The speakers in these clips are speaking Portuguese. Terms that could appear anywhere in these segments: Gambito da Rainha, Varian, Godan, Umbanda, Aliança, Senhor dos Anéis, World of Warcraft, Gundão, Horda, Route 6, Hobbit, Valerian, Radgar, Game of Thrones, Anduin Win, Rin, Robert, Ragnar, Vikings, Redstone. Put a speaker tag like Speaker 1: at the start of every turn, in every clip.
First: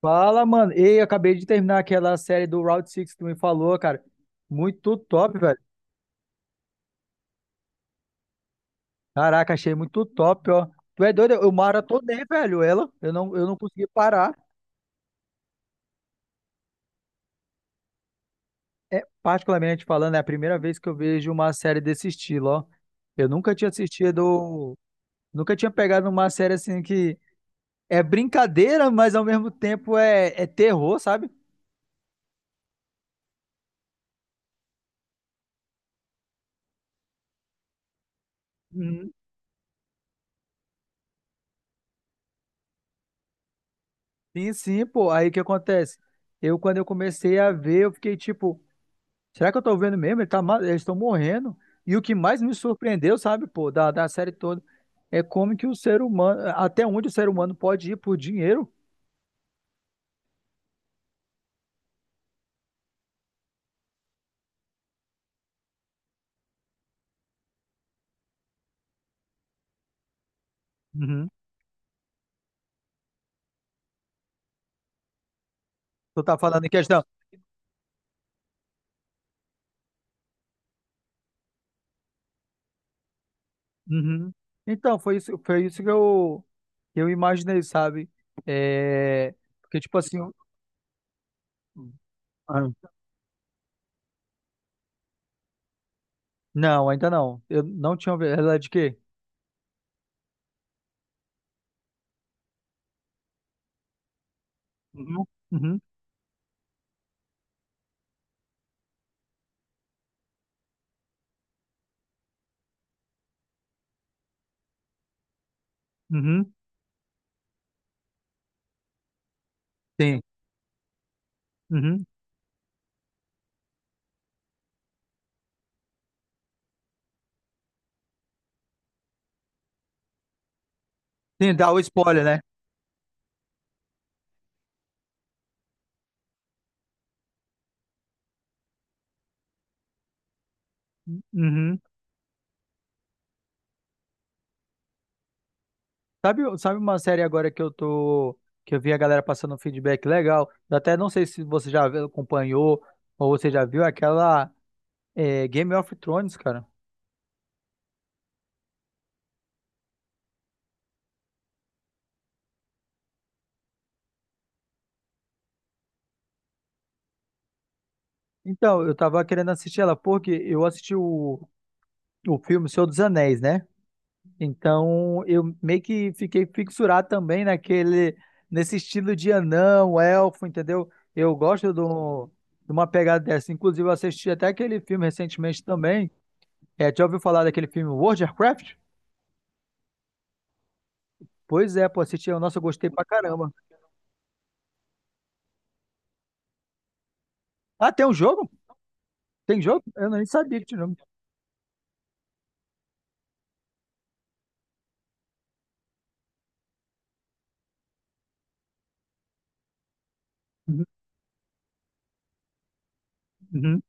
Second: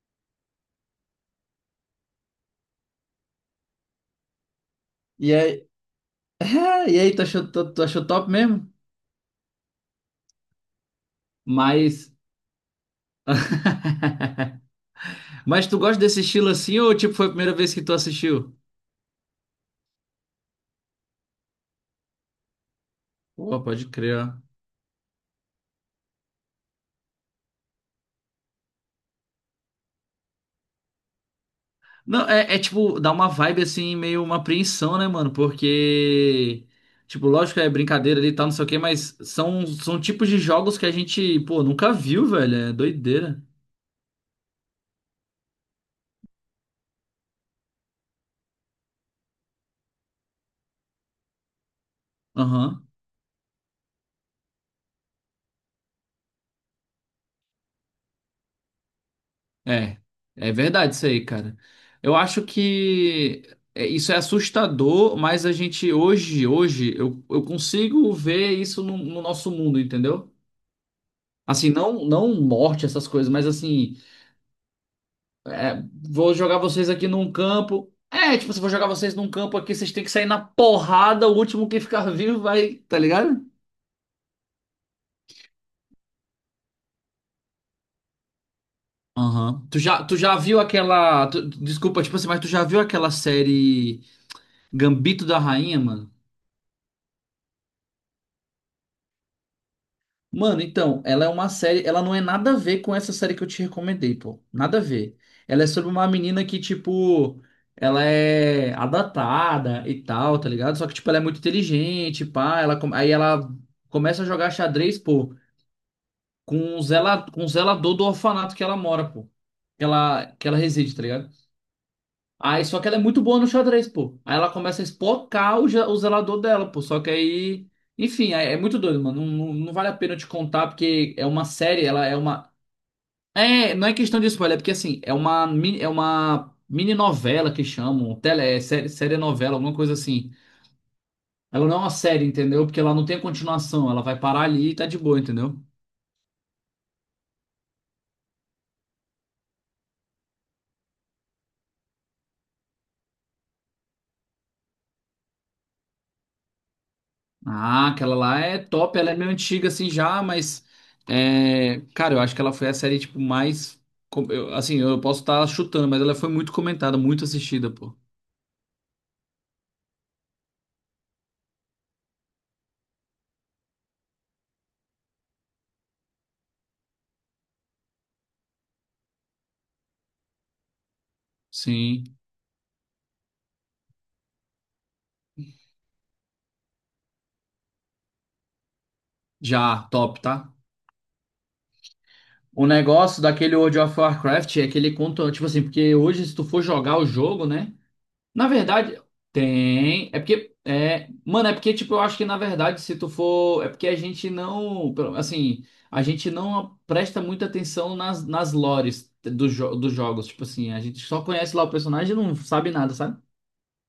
Speaker 1: Fala, mano. Ei, eu acabei de terminar aquela série do Route 6 que tu me falou, cara. Muito
Speaker 2: E
Speaker 1: top, velho.
Speaker 2: aí, e aí, tu achou top mesmo?
Speaker 1: Caraca, achei muito top, ó. Tu é doido? Eu
Speaker 2: Mas.
Speaker 1: maratonei, velho, ela. Eu não consegui parar.
Speaker 2: Mas tu gosta desse estilo assim ou tipo foi a primeira vez que tu assistiu?
Speaker 1: É, particularmente falando, é a primeira vez que eu vejo uma série desse estilo, ó. Eu nunca
Speaker 2: Pô,
Speaker 1: tinha
Speaker 2: pode crer, ó.
Speaker 1: assistido, nunca tinha pegado uma série assim que é brincadeira, mas ao mesmo tempo é terror, sabe?
Speaker 2: Não, é, é tipo, dá uma vibe assim, meio uma apreensão, né, mano? Porque. Tipo, lógico é brincadeira ali e tal, não sei o quê,
Speaker 1: Uhum.
Speaker 2: mas são tipos de jogos que a gente, pô, nunca viu, velho. É doideira.
Speaker 1: Sim, sim, pô. Aí o que acontece? Eu, quando eu comecei a ver, eu fiquei tipo. Será que eu tô vendo mesmo? Eles estão morrendo. E o que mais me
Speaker 2: Aham.
Speaker 1: surpreendeu, sabe, pô, da série toda, é como que o ser humano, até onde o ser humano pode ir por dinheiro.
Speaker 2: É, é verdade isso aí, cara. Eu acho que é, isso é assustador, mas a gente hoje, eu consigo ver isso no nosso mundo, entendeu?
Speaker 1: Uhum.
Speaker 2: Assim, não morte, essas coisas, mas assim, é,
Speaker 1: Tu
Speaker 2: vou
Speaker 1: tá
Speaker 2: jogar
Speaker 1: falando em
Speaker 2: vocês
Speaker 1: questão.
Speaker 2: aqui num campo. É, tipo, se eu vou jogar vocês num campo aqui, vocês têm que sair na porrada, o último que ficar vivo vai, tá ligado?
Speaker 1: Uhum. Então, foi isso que eu imaginei, sabe? É,
Speaker 2: Aham. Tu
Speaker 1: porque, tipo
Speaker 2: já, tu
Speaker 1: assim.
Speaker 2: já viu aquela. Tu- desculpa, tipo assim, mas tu já viu
Speaker 1: Ah.
Speaker 2: aquela série Gambito da Rainha, mano?
Speaker 1: Não, ainda não. Eu não tinha ouvido. Ela é de quê?
Speaker 2: Mano, então, ela é uma série, ela não é nada a ver com essa série que eu te recomendei, pô. Nada a ver.
Speaker 1: Uhum.
Speaker 2: Ela é
Speaker 1: Uhum.
Speaker 2: sobre uma menina que, tipo, ela é adaptada e tal, tá ligado? Só que, tipo, ela é muito inteligente, pá. Ela, come- aí ela começa a jogar xadrez, pô,
Speaker 1: Uhum.
Speaker 2: com o zela, com o zelador do orfanato que ela mora, pô. Que
Speaker 1: Sim.
Speaker 2: ela, que ela reside, tá ligado?
Speaker 1: Uhum.
Speaker 2: Aí, só que ela é muito boa no xadrez, pô. Aí ela começa a espocar o, ge- o zelador dela, pô. Só que aí. Enfim, é, é muito doido, mano. Não vale a pena eu te contar, porque é uma
Speaker 1: Sim, dá o
Speaker 2: série, ela é
Speaker 1: spoiler, né?
Speaker 2: uma. É, não é questão de spoiler, é porque assim, é uma mini novela que chamam, tele, é série, série novela, alguma coisa assim. Ela não
Speaker 1: Uhum.
Speaker 2: é uma série, entendeu? Porque ela não tem continuação, ela vai parar ali e tá de boa, entendeu?
Speaker 1: Sabe, sabe uma série agora que eu tô, que eu vi a galera passando um feedback legal? Eu até não sei se você acompanhou ou você já viu aquela é, Game of Thrones, cara.
Speaker 2: Ah, aquela lá é top, ela é meio antiga assim já, mas é, cara, eu acho que ela foi a série tipo mais com- eu- assim, eu posso estar chutando, mas ela foi muito comentada, muito assistida, pô.
Speaker 1: Então, eu tava querendo assistir ela porque eu assisti o filme Senhor dos Anéis, né? Então, eu meio que fiquei fixurado também nesse estilo de anão, elfo, entendeu? Eu gosto
Speaker 2: Sim,
Speaker 1: do, de uma pegada dessa. Inclusive, eu assisti até aquele filme recentemente também. É, já ouviu falar daquele filme World of Warcraft?
Speaker 2: já, top, tá?
Speaker 1: Pois é, pô, assisti. Nossa, eu
Speaker 2: O
Speaker 1: gostei pra
Speaker 2: negócio
Speaker 1: caramba.
Speaker 2: daquele World of Warcraft é que ele conta, tipo assim, porque hoje se tu for jogar o jogo, né?
Speaker 1: Ah, tem um
Speaker 2: Na
Speaker 1: jogo?
Speaker 2: verdade,
Speaker 1: Tem jogo? Eu
Speaker 2: tem. É
Speaker 1: nem
Speaker 2: porque.
Speaker 1: sabia que tinha jogo.
Speaker 2: É... Mano, é porque, tipo, eu acho que na verdade, se tu for. É porque a gente não. pelo- Assim, a gente não presta muita atenção nas, nas lores dos jo- dos jogos. Tipo assim, a
Speaker 1: Uhum.
Speaker 2: gente só conhece lá o personagem e não sabe nada, sabe?
Speaker 1: Uhum.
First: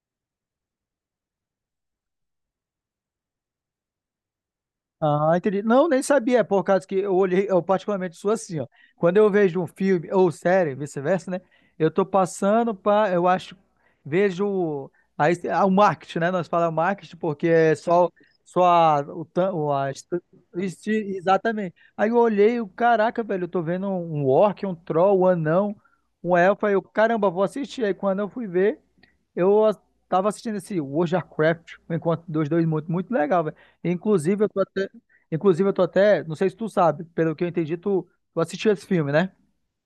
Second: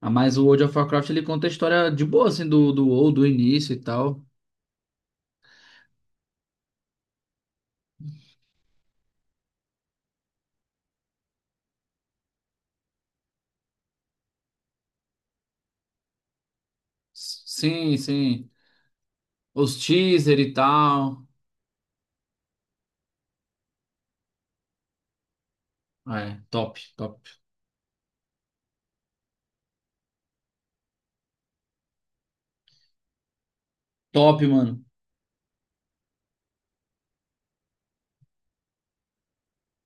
Speaker 2: Ah, mas o World of Warcraft ele conta a história de boa, assim, do WoW, do início e tal.
Speaker 1: Ah, entendi. Não, nem sabia, por causa que eu olhei, eu particularmente sou assim, ó. Quando eu vejo um filme ou série, vice-versa, né? Eu tô passando para, eu acho, vejo aí ah, o marketing, né? Nós falamos marketing
Speaker 2: S-
Speaker 1: porque é
Speaker 2: Sim,
Speaker 1: só
Speaker 2: sim.
Speaker 1: só a, o, tan- o-
Speaker 2: Os
Speaker 1: a, est-
Speaker 2: teaser e
Speaker 1: este-
Speaker 2: tal.
Speaker 1: exatamente. Aí eu olhei, eu, caraca, velho, eu tô vendo um orc, um troll, um anão, um
Speaker 2: É,
Speaker 1: elfo, aí
Speaker 2: top,
Speaker 1: eu,
Speaker 2: top.
Speaker 1: caramba, vou assistir. Aí quando eu fui ver, eu a- tava assistindo esse World of Warcraft, um encontro dos dois muito legal, velho.
Speaker 2: Top,
Speaker 1: Inclusive, eu tô
Speaker 2: mano.
Speaker 1: até Inclusive, eu tô até, não sei se tu sabe, pelo que eu entendi, tu assistiu esse filme, né?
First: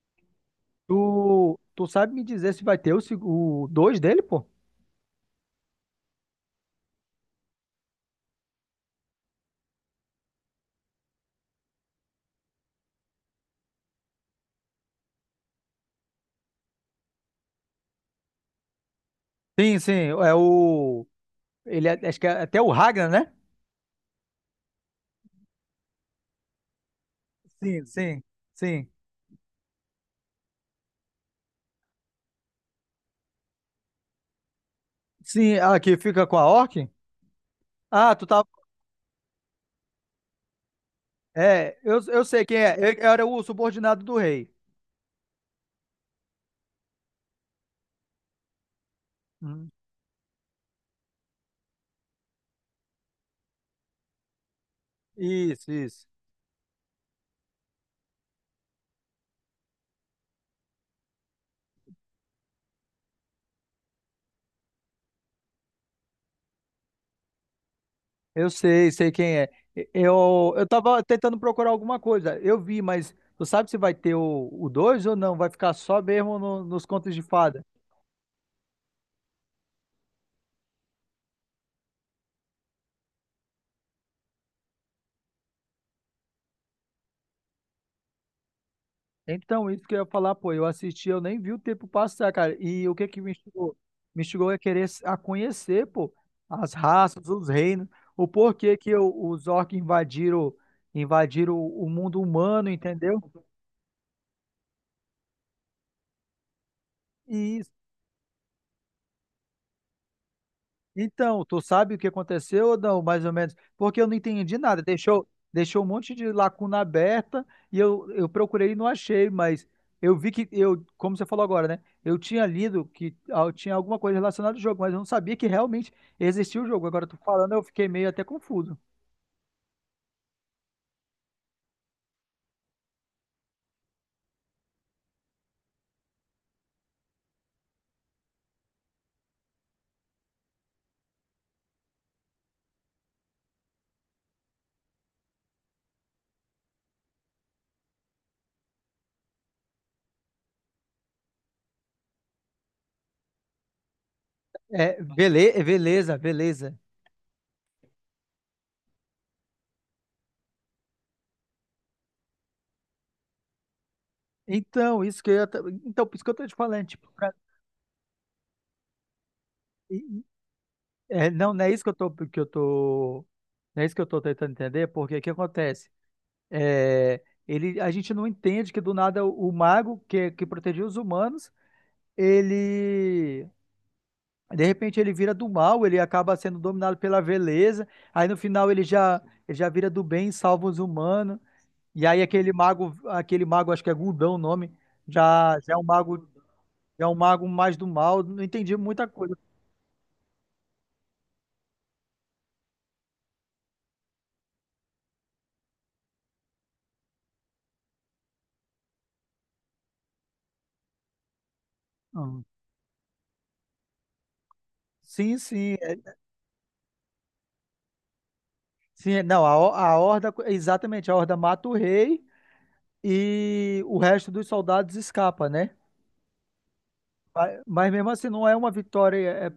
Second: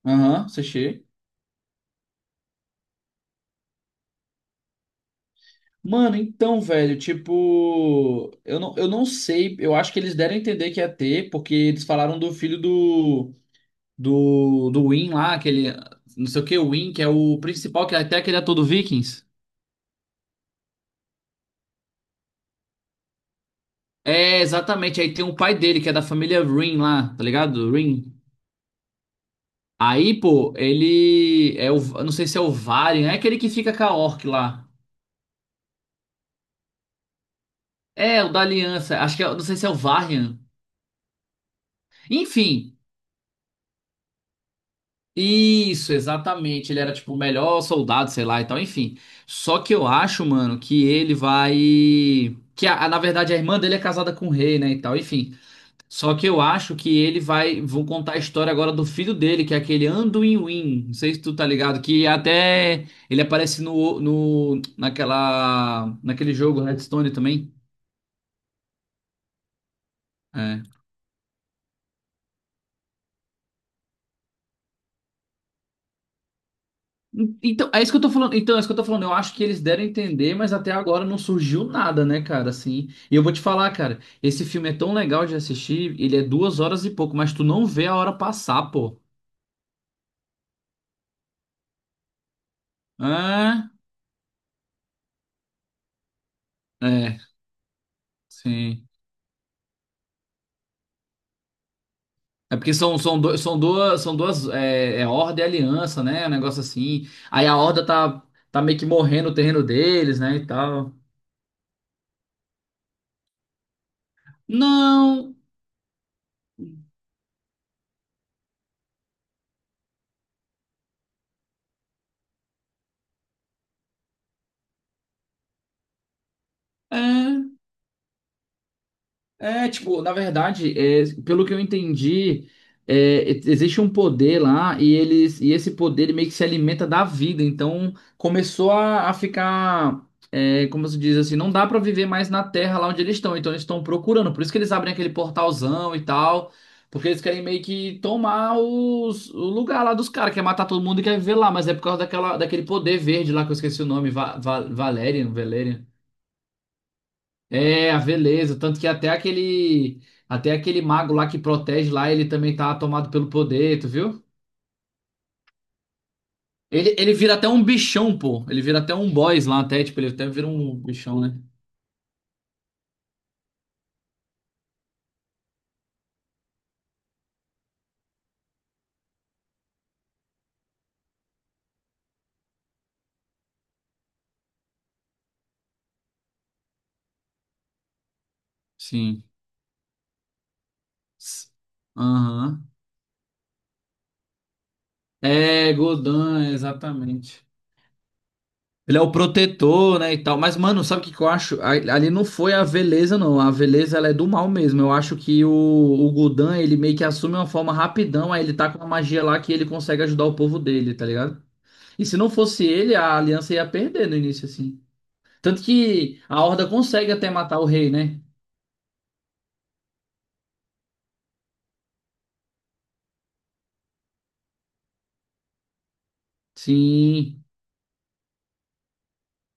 Speaker 2: Aham, uhum.
Speaker 1: Tu, tu sabe me dizer se vai ter o, seg- o 2 dele, pô?
Speaker 2: Mano, então, velho, tipo, eu não sei, eu acho que eles deram a entender que ia ter, porque eles falaram do filho do, do Win lá, aquele, não sei o que, o Win, que é o principal, que é até aquele ator do Vikings.
Speaker 1: Sim, sim, ele é- acho que é até o Ragnar, né?
Speaker 2: É, exatamente, aí tem o pai dele, que é da família Rin lá, tá ligado?
Speaker 1: Sim,
Speaker 2: Rin.
Speaker 1: sim, sim.
Speaker 2: Aí, pô, ele é o, eu não sei se é o Varian, é aquele que fica com a Orc lá.
Speaker 1: Sim, ah, que fica com a Orc? Ah,
Speaker 2: É,
Speaker 1: tu
Speaker 2: o da
Speaker 1: tá,
Speaker 2: Aliança, acho que é, não sei se é o Varian.
Speaker 1: é, eu sei quem é,
Speaker 2: Enfim.
Speaker 1: ele era o subordinado do rei.
Speaker 2: Isso, exatamente. Ele era tipo o melhor soldado, sei lá e tal, enfim. Só
Speaker 1: Uhum.
Speaker 2: que eu acho, mano, que ele vai. Que a- na verdade a irmã dele é casada com o rei, né e tal, enfim.
Speaker 1: Isso, isso.
Speaker 2: Só que eu acho que ele vai. Vão contar a história agora do filho dele, que é aquele Anduin Win. Não sei se tu tá ligado, que até ele aparece no, no naquela naquele jogo Redstone também.
Speaker 1: Eu sei, sei quem é. Eu
Speaker 2: É.
Speaker 1: tava tentando procurar alguma coisa. Eu vi, mas tu sabe se vai ter o 2 ou não? Vai ficar só mesmo nos contos de fada.
Speaker 2: Então, é isso que eu tô falando. Então, é isso que eu tô falando. Eu acho que eles deram a entender, mas até agora não surgiu nada, né, cara? Assim, e eu vou te falar, cara, esse filme é tão legal de assistir, ele é 2 horas e pouco, mas tu não vê a hora passar, pô.
Speaker 1: Então, isso que eu ia falar, pô, eu assisti, eu nem vi o tempo passar, cara. E o que que me
Speaker 2: Ah,
Speaker 1: instigou? Me instigou a a conhecer, pô, as
Speaker 2: é,
Speaker 1: raças, os reinos, o porquê
Speaker 2: sim.
Speaker 1: que o- os orcs invadiram, invadiram o mundo
Speaker 2: É
Speaker 1: humano,
Speaker 2: porque são,
Speaker 1: entendeu?
Speaker 2: são, do- são duas, é, é Horda e Aliança, né? Um negócio assim. Aí a Horda tá, tá meio que morrendo o terreno deles, né, e tal.
Speaker 1: Então, tu sabe o que aconteceu ou não, mais ou menos? Porque eu não entendi nada. Deixou,
Speaker 2: Não,
Speaker 1: deixou um monte de lacuna aberta e eu procurei e não achei, mas eu vi que eu, como você falou agora, né? Eu tinha lido que ah, tinha alguma coisa relacionada ao jogo, mas eu não sabia que realmente existia o jogo. Agora tu falando,
Speaker 2: é.
Speaker 1: eu fiquei meio até confuso.
Speaker 2: É, tipo, na verdade, é, pelo que eu entendi, é, e- existe um poder lá e eles e esse poder ele meio que se alimenta da vida. Então começou a ficar, é, como se diz assim, não dá pra viver mais na Terra lá onde eles estão. Então eles estão procurando. Por isso que eles abrem aquele portalzão e tal, porque eles querem meio que tomar os- o lugar lá dos caras, quer matar todo mundo e quer viver lá. Mas é por causa daquela, daquele poder verde lá que eu esqueci o nome, Va, Va,
Speaker 1: É,
Speaker 2: Valerian, Valerian.
Speaker 1: beleza, beleza.
Speaker 2: É, a veleza. Tanto que até aquele mago lá que protege lá, ele também tá tomado pelo poder, tu viu?
Speaker 1: Então, isso que eu, ia ta- então, por isso que eu tô te falando,
Speaker 2: Ele,
Speaker 1: tipo,
Speaker 2: ele vira até um bichão, pô. Ele vira até um boss lá, até,
Speaker 1: e-
Speaker 2: tipo, ele
Speaker 1: e-
Speaker 2: até vira um bichão, né?
Speaker 1: não é isso que eu tô, não é isso que eu tô tentando entender, porque o que acontece? É, ele, a gente não entende que do nada o mago que protegia os humanos, ele de repente ele vira do mal, ele acaba sendo dominado pela vileza. Aí no final
Speaker 2: Sim.
Speaker 1: ele já vira do bem, salva os humanos.
Speaker 2: S-
Speaker 1: E aí
Speaker 2: Aham.
Speaker 1: aquele mago acho que é Gundão o nome, já
Speaker 2: É,
Speaker 1: já é um mago,
Speaker 2: Godan,
Speaker 1: já é um
Speaker 2: exatamente.
Speaker 1: mago mais do mal. Não entendi
Speaker 2: Ele é
Speaker 1: muita
Speaker 2: o
Speaker 1: coisa.
Speaker 2: protetor, né, e tal. Mas, mano, sabe o que que eu acho? A- Ali não foi a Veleza, não. A Veleza, ela é do mal mesmo. Eu acho que o Godan, ele meio que assume uma forma rapidão, aí ele tá com uma magia lá que ele consegue ajudar o povo dele, tá ligado? E se não
Speaker 1: Hum.
Speaker 2: fosse ele, a aliança ia perder no início, assim.
Speaker 1: Sim,
Speaker 2: Tanto que a Horda consegue até matar o rei, né?
Speaker 1: sim, é- não, a, Ho- a horda, exatamente, a horda mata o rei e o resto dos soldados escapa, né?
Speaker 2: Sim,
Speaker 1: Mas mesmo assim não é uma vitória, é, é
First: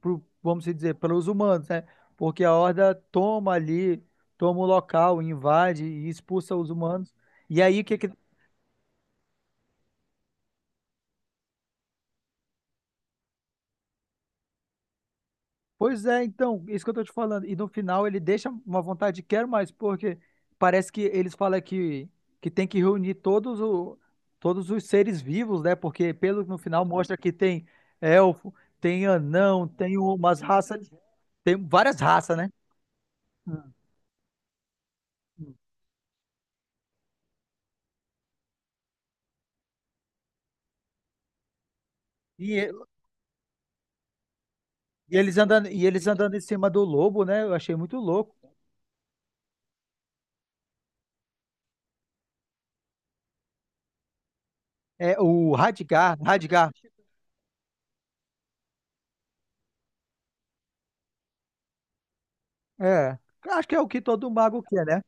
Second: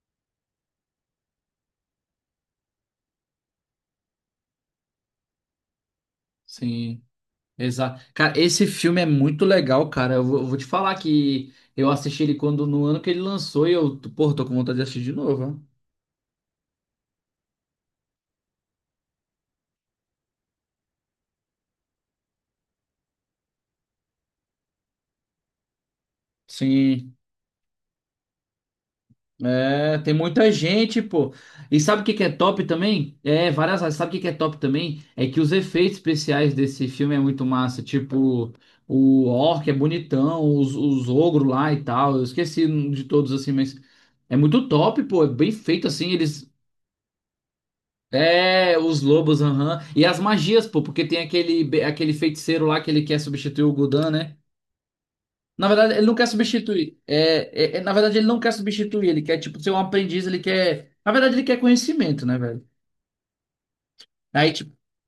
Speaker 1: pro- vamos dizer, pelos humanos, né? Porque a Horda toma ali, toma o local, invade e expulsa os
Speaker 2: sim.
Speaker 1: humanos. E aí o que
Speaker 2: Exato.
Speaker 1: que...
Speaker 2: Cara, esse filme é muito legal, cara. Eu vou te falar que eu assisti ele quando no ano que ele lançou e eu, pô, tô com vontade de assistir de novo, ó.
Speaker 1: Pois é, então, isso que eu tô te falando. E no final ele deixa uma vontade de quero mais, porque parece que eles falam que tem que reunir todos os seres vivos, né? Porque pelo no final mostra
Speaker 2: Sim.
Speaker 1: que tem elfo, tem anão, tem
Speaker 2: É, tem
Speaker 1: umas
Speaker 2: muita
Speaker 1: raças,
Speaker 2: gente, pô.
Speaker 1: tem
Speaker 2: E
Speaker 1: várias
Speaker 2: sabe o que que é
Speaker 1: raças, né?
Speaker 2: top também? É,
Speaker 1: Hum.
Speaker 2: várias. Áreas. Sabe o que que é top também? É que os efeitos especiais desse filme é muito massa. Tipo, o orc é bonitão, os ogros lá e tal. Eu esqueci
Speaker 1: E
Speaker 2: de todos assim, mas é muito top, pô. É bem
Speaker 1: E
Speaker 2: feito
Speaker 1: eles
Speaker 2: assim.
Speaker 1: andando em
Speaker 2: Eles.
Speaker 1: cima do lobo, né? Eu achei muito louco.
Speaker 2: É, os lobos, aham. E as magias, pô, porque tem aquele, aquele feiticeiro lá que ele quer substituir o Gudan, né?
Speaker 1: É o
Speaker 2: Na verdade, ele não
Speaker 1: Radgar,
Speaker 2: quer
Speaker 1: Radgar.
Speaker 2: substituir. É, é- é- na verdade, ele não quer substituir. Ele quer, tipo, ser um aprendiz. Ele quer. Na verdade, ele quer conhecimento, né, velho?
Speaker 1: É. Acho que é o que todo
Speaker 2: Aí,
Speaker 1: mago
Speaker 2: tipo.
Speaker 1: quer, né?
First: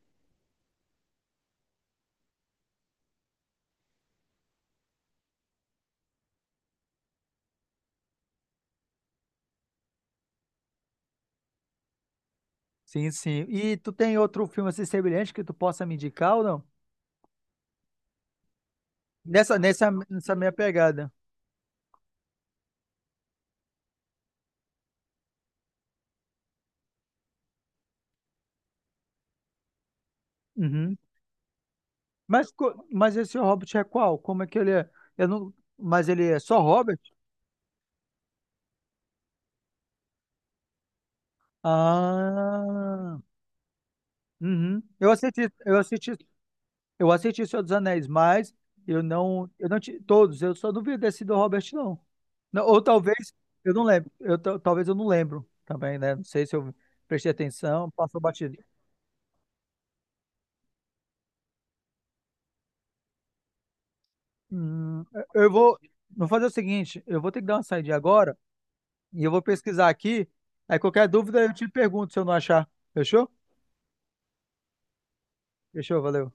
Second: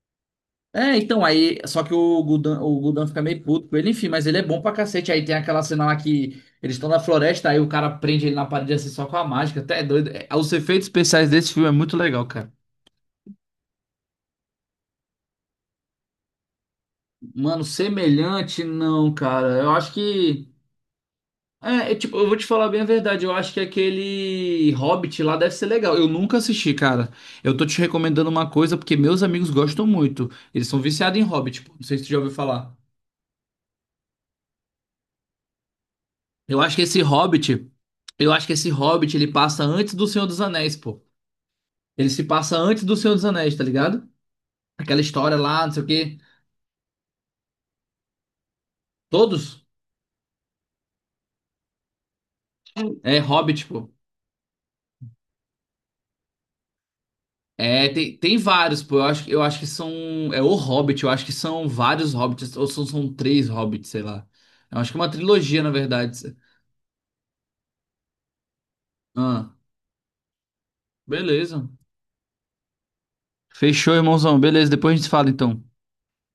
Speaker 2: É, então, aí. Só que o Gudan fica meio puto com ele, enfim, mas ele é bom pra cacete. Aí tem aquela cena lá que eles estão na floresta, aí o cara prende ele na parede assim só com a mágica. Até é doido. É, os efeitos especiais desse filme é muito legal, cara.
Speaker 1: Sim, sim. E tu tem outro filme assim semelhante que tu possa me indicar ou não?
Speaker 2: Mano, semelhante, não, cara. Eu acho
Speaker 1: Nessa
Speaker 2: que.
Speaker 1: minha pegada.
Speaker 2: É, é, tipo, eu vou te falar bem a verdade. Eu acho que aquele Hobbit lá deve ser legal. Eu nunca assisti, cara. Eu tô te recomendando uma coisa porque meus amigos gostam muito. Eles são
Speaker 1: Uhum.
Speaker 2: viciados em Hobbit, pô. Não sei se tu já ouviu
Speaker 1: Mas,
Speaker 2: falar.
Speaker 1: mas esse Hobbit é qual? Como é que ele é? Eu não, mas ele é só
Speaker 2: Eu acho que
Speaker 1: Hobbit?
Speaker 2: esse Hobbit, eu acho que esse Hobbit ele passa antes do Senhor dos Anéis, pô. Ele se passa antes do Senhor
Speaker 1: Ah.
Speaker 2: dos Anéis, tá ligado?
Speaker 1: Uhum.
Speaker 2: Aquela história lá, não sei o quê.
Speaker 1: Eu assisti Senhor dos Anéis, mas
Speaker 2: Todos
Speaker 1: eu só não vi desse do Robert não. Não, ou talvez
Speaker 2: é Hobbit,
Speaker 1: eu não
Speaker 2: pô.
Speaker 1: lembro, eu ta- talvez eu não lembro também, né? Não sei se eu prestei
Speaker 2: É,
Speaker 1: atenção,
Speaker 2: tem,
Speaker 1: passou
Speaker 2: tem
Speaker 1: batido.
Speaker 2: vários, pô. Eu acho que são. É o Hobbit, eu acho que são vários Hobbits, ou são, são 3 Hobbits, sei lá. Eu acho que é
Speaker 1: Hum,
Speaker 2: uma
Speaker 1: eu
Speaker 2: trilogia, na
Speaker 1: vou,
Speaker 2: verdade.
Speaker 1: vou fazer o seguinte, eu vou ter que dar uma saída agora e eu vou
Speaker 2: Ah,
Speaker 1: pesquisar aqui. Aí qualquer dúvida eu te
Speaker 2: beleza.
Speaker 1: pergunto se eu não achar. Fechou?
Speaker 2: Fechou, irmãozão. Beleza, depois a gente fala então.
Speaker 1: Fechou, valeu.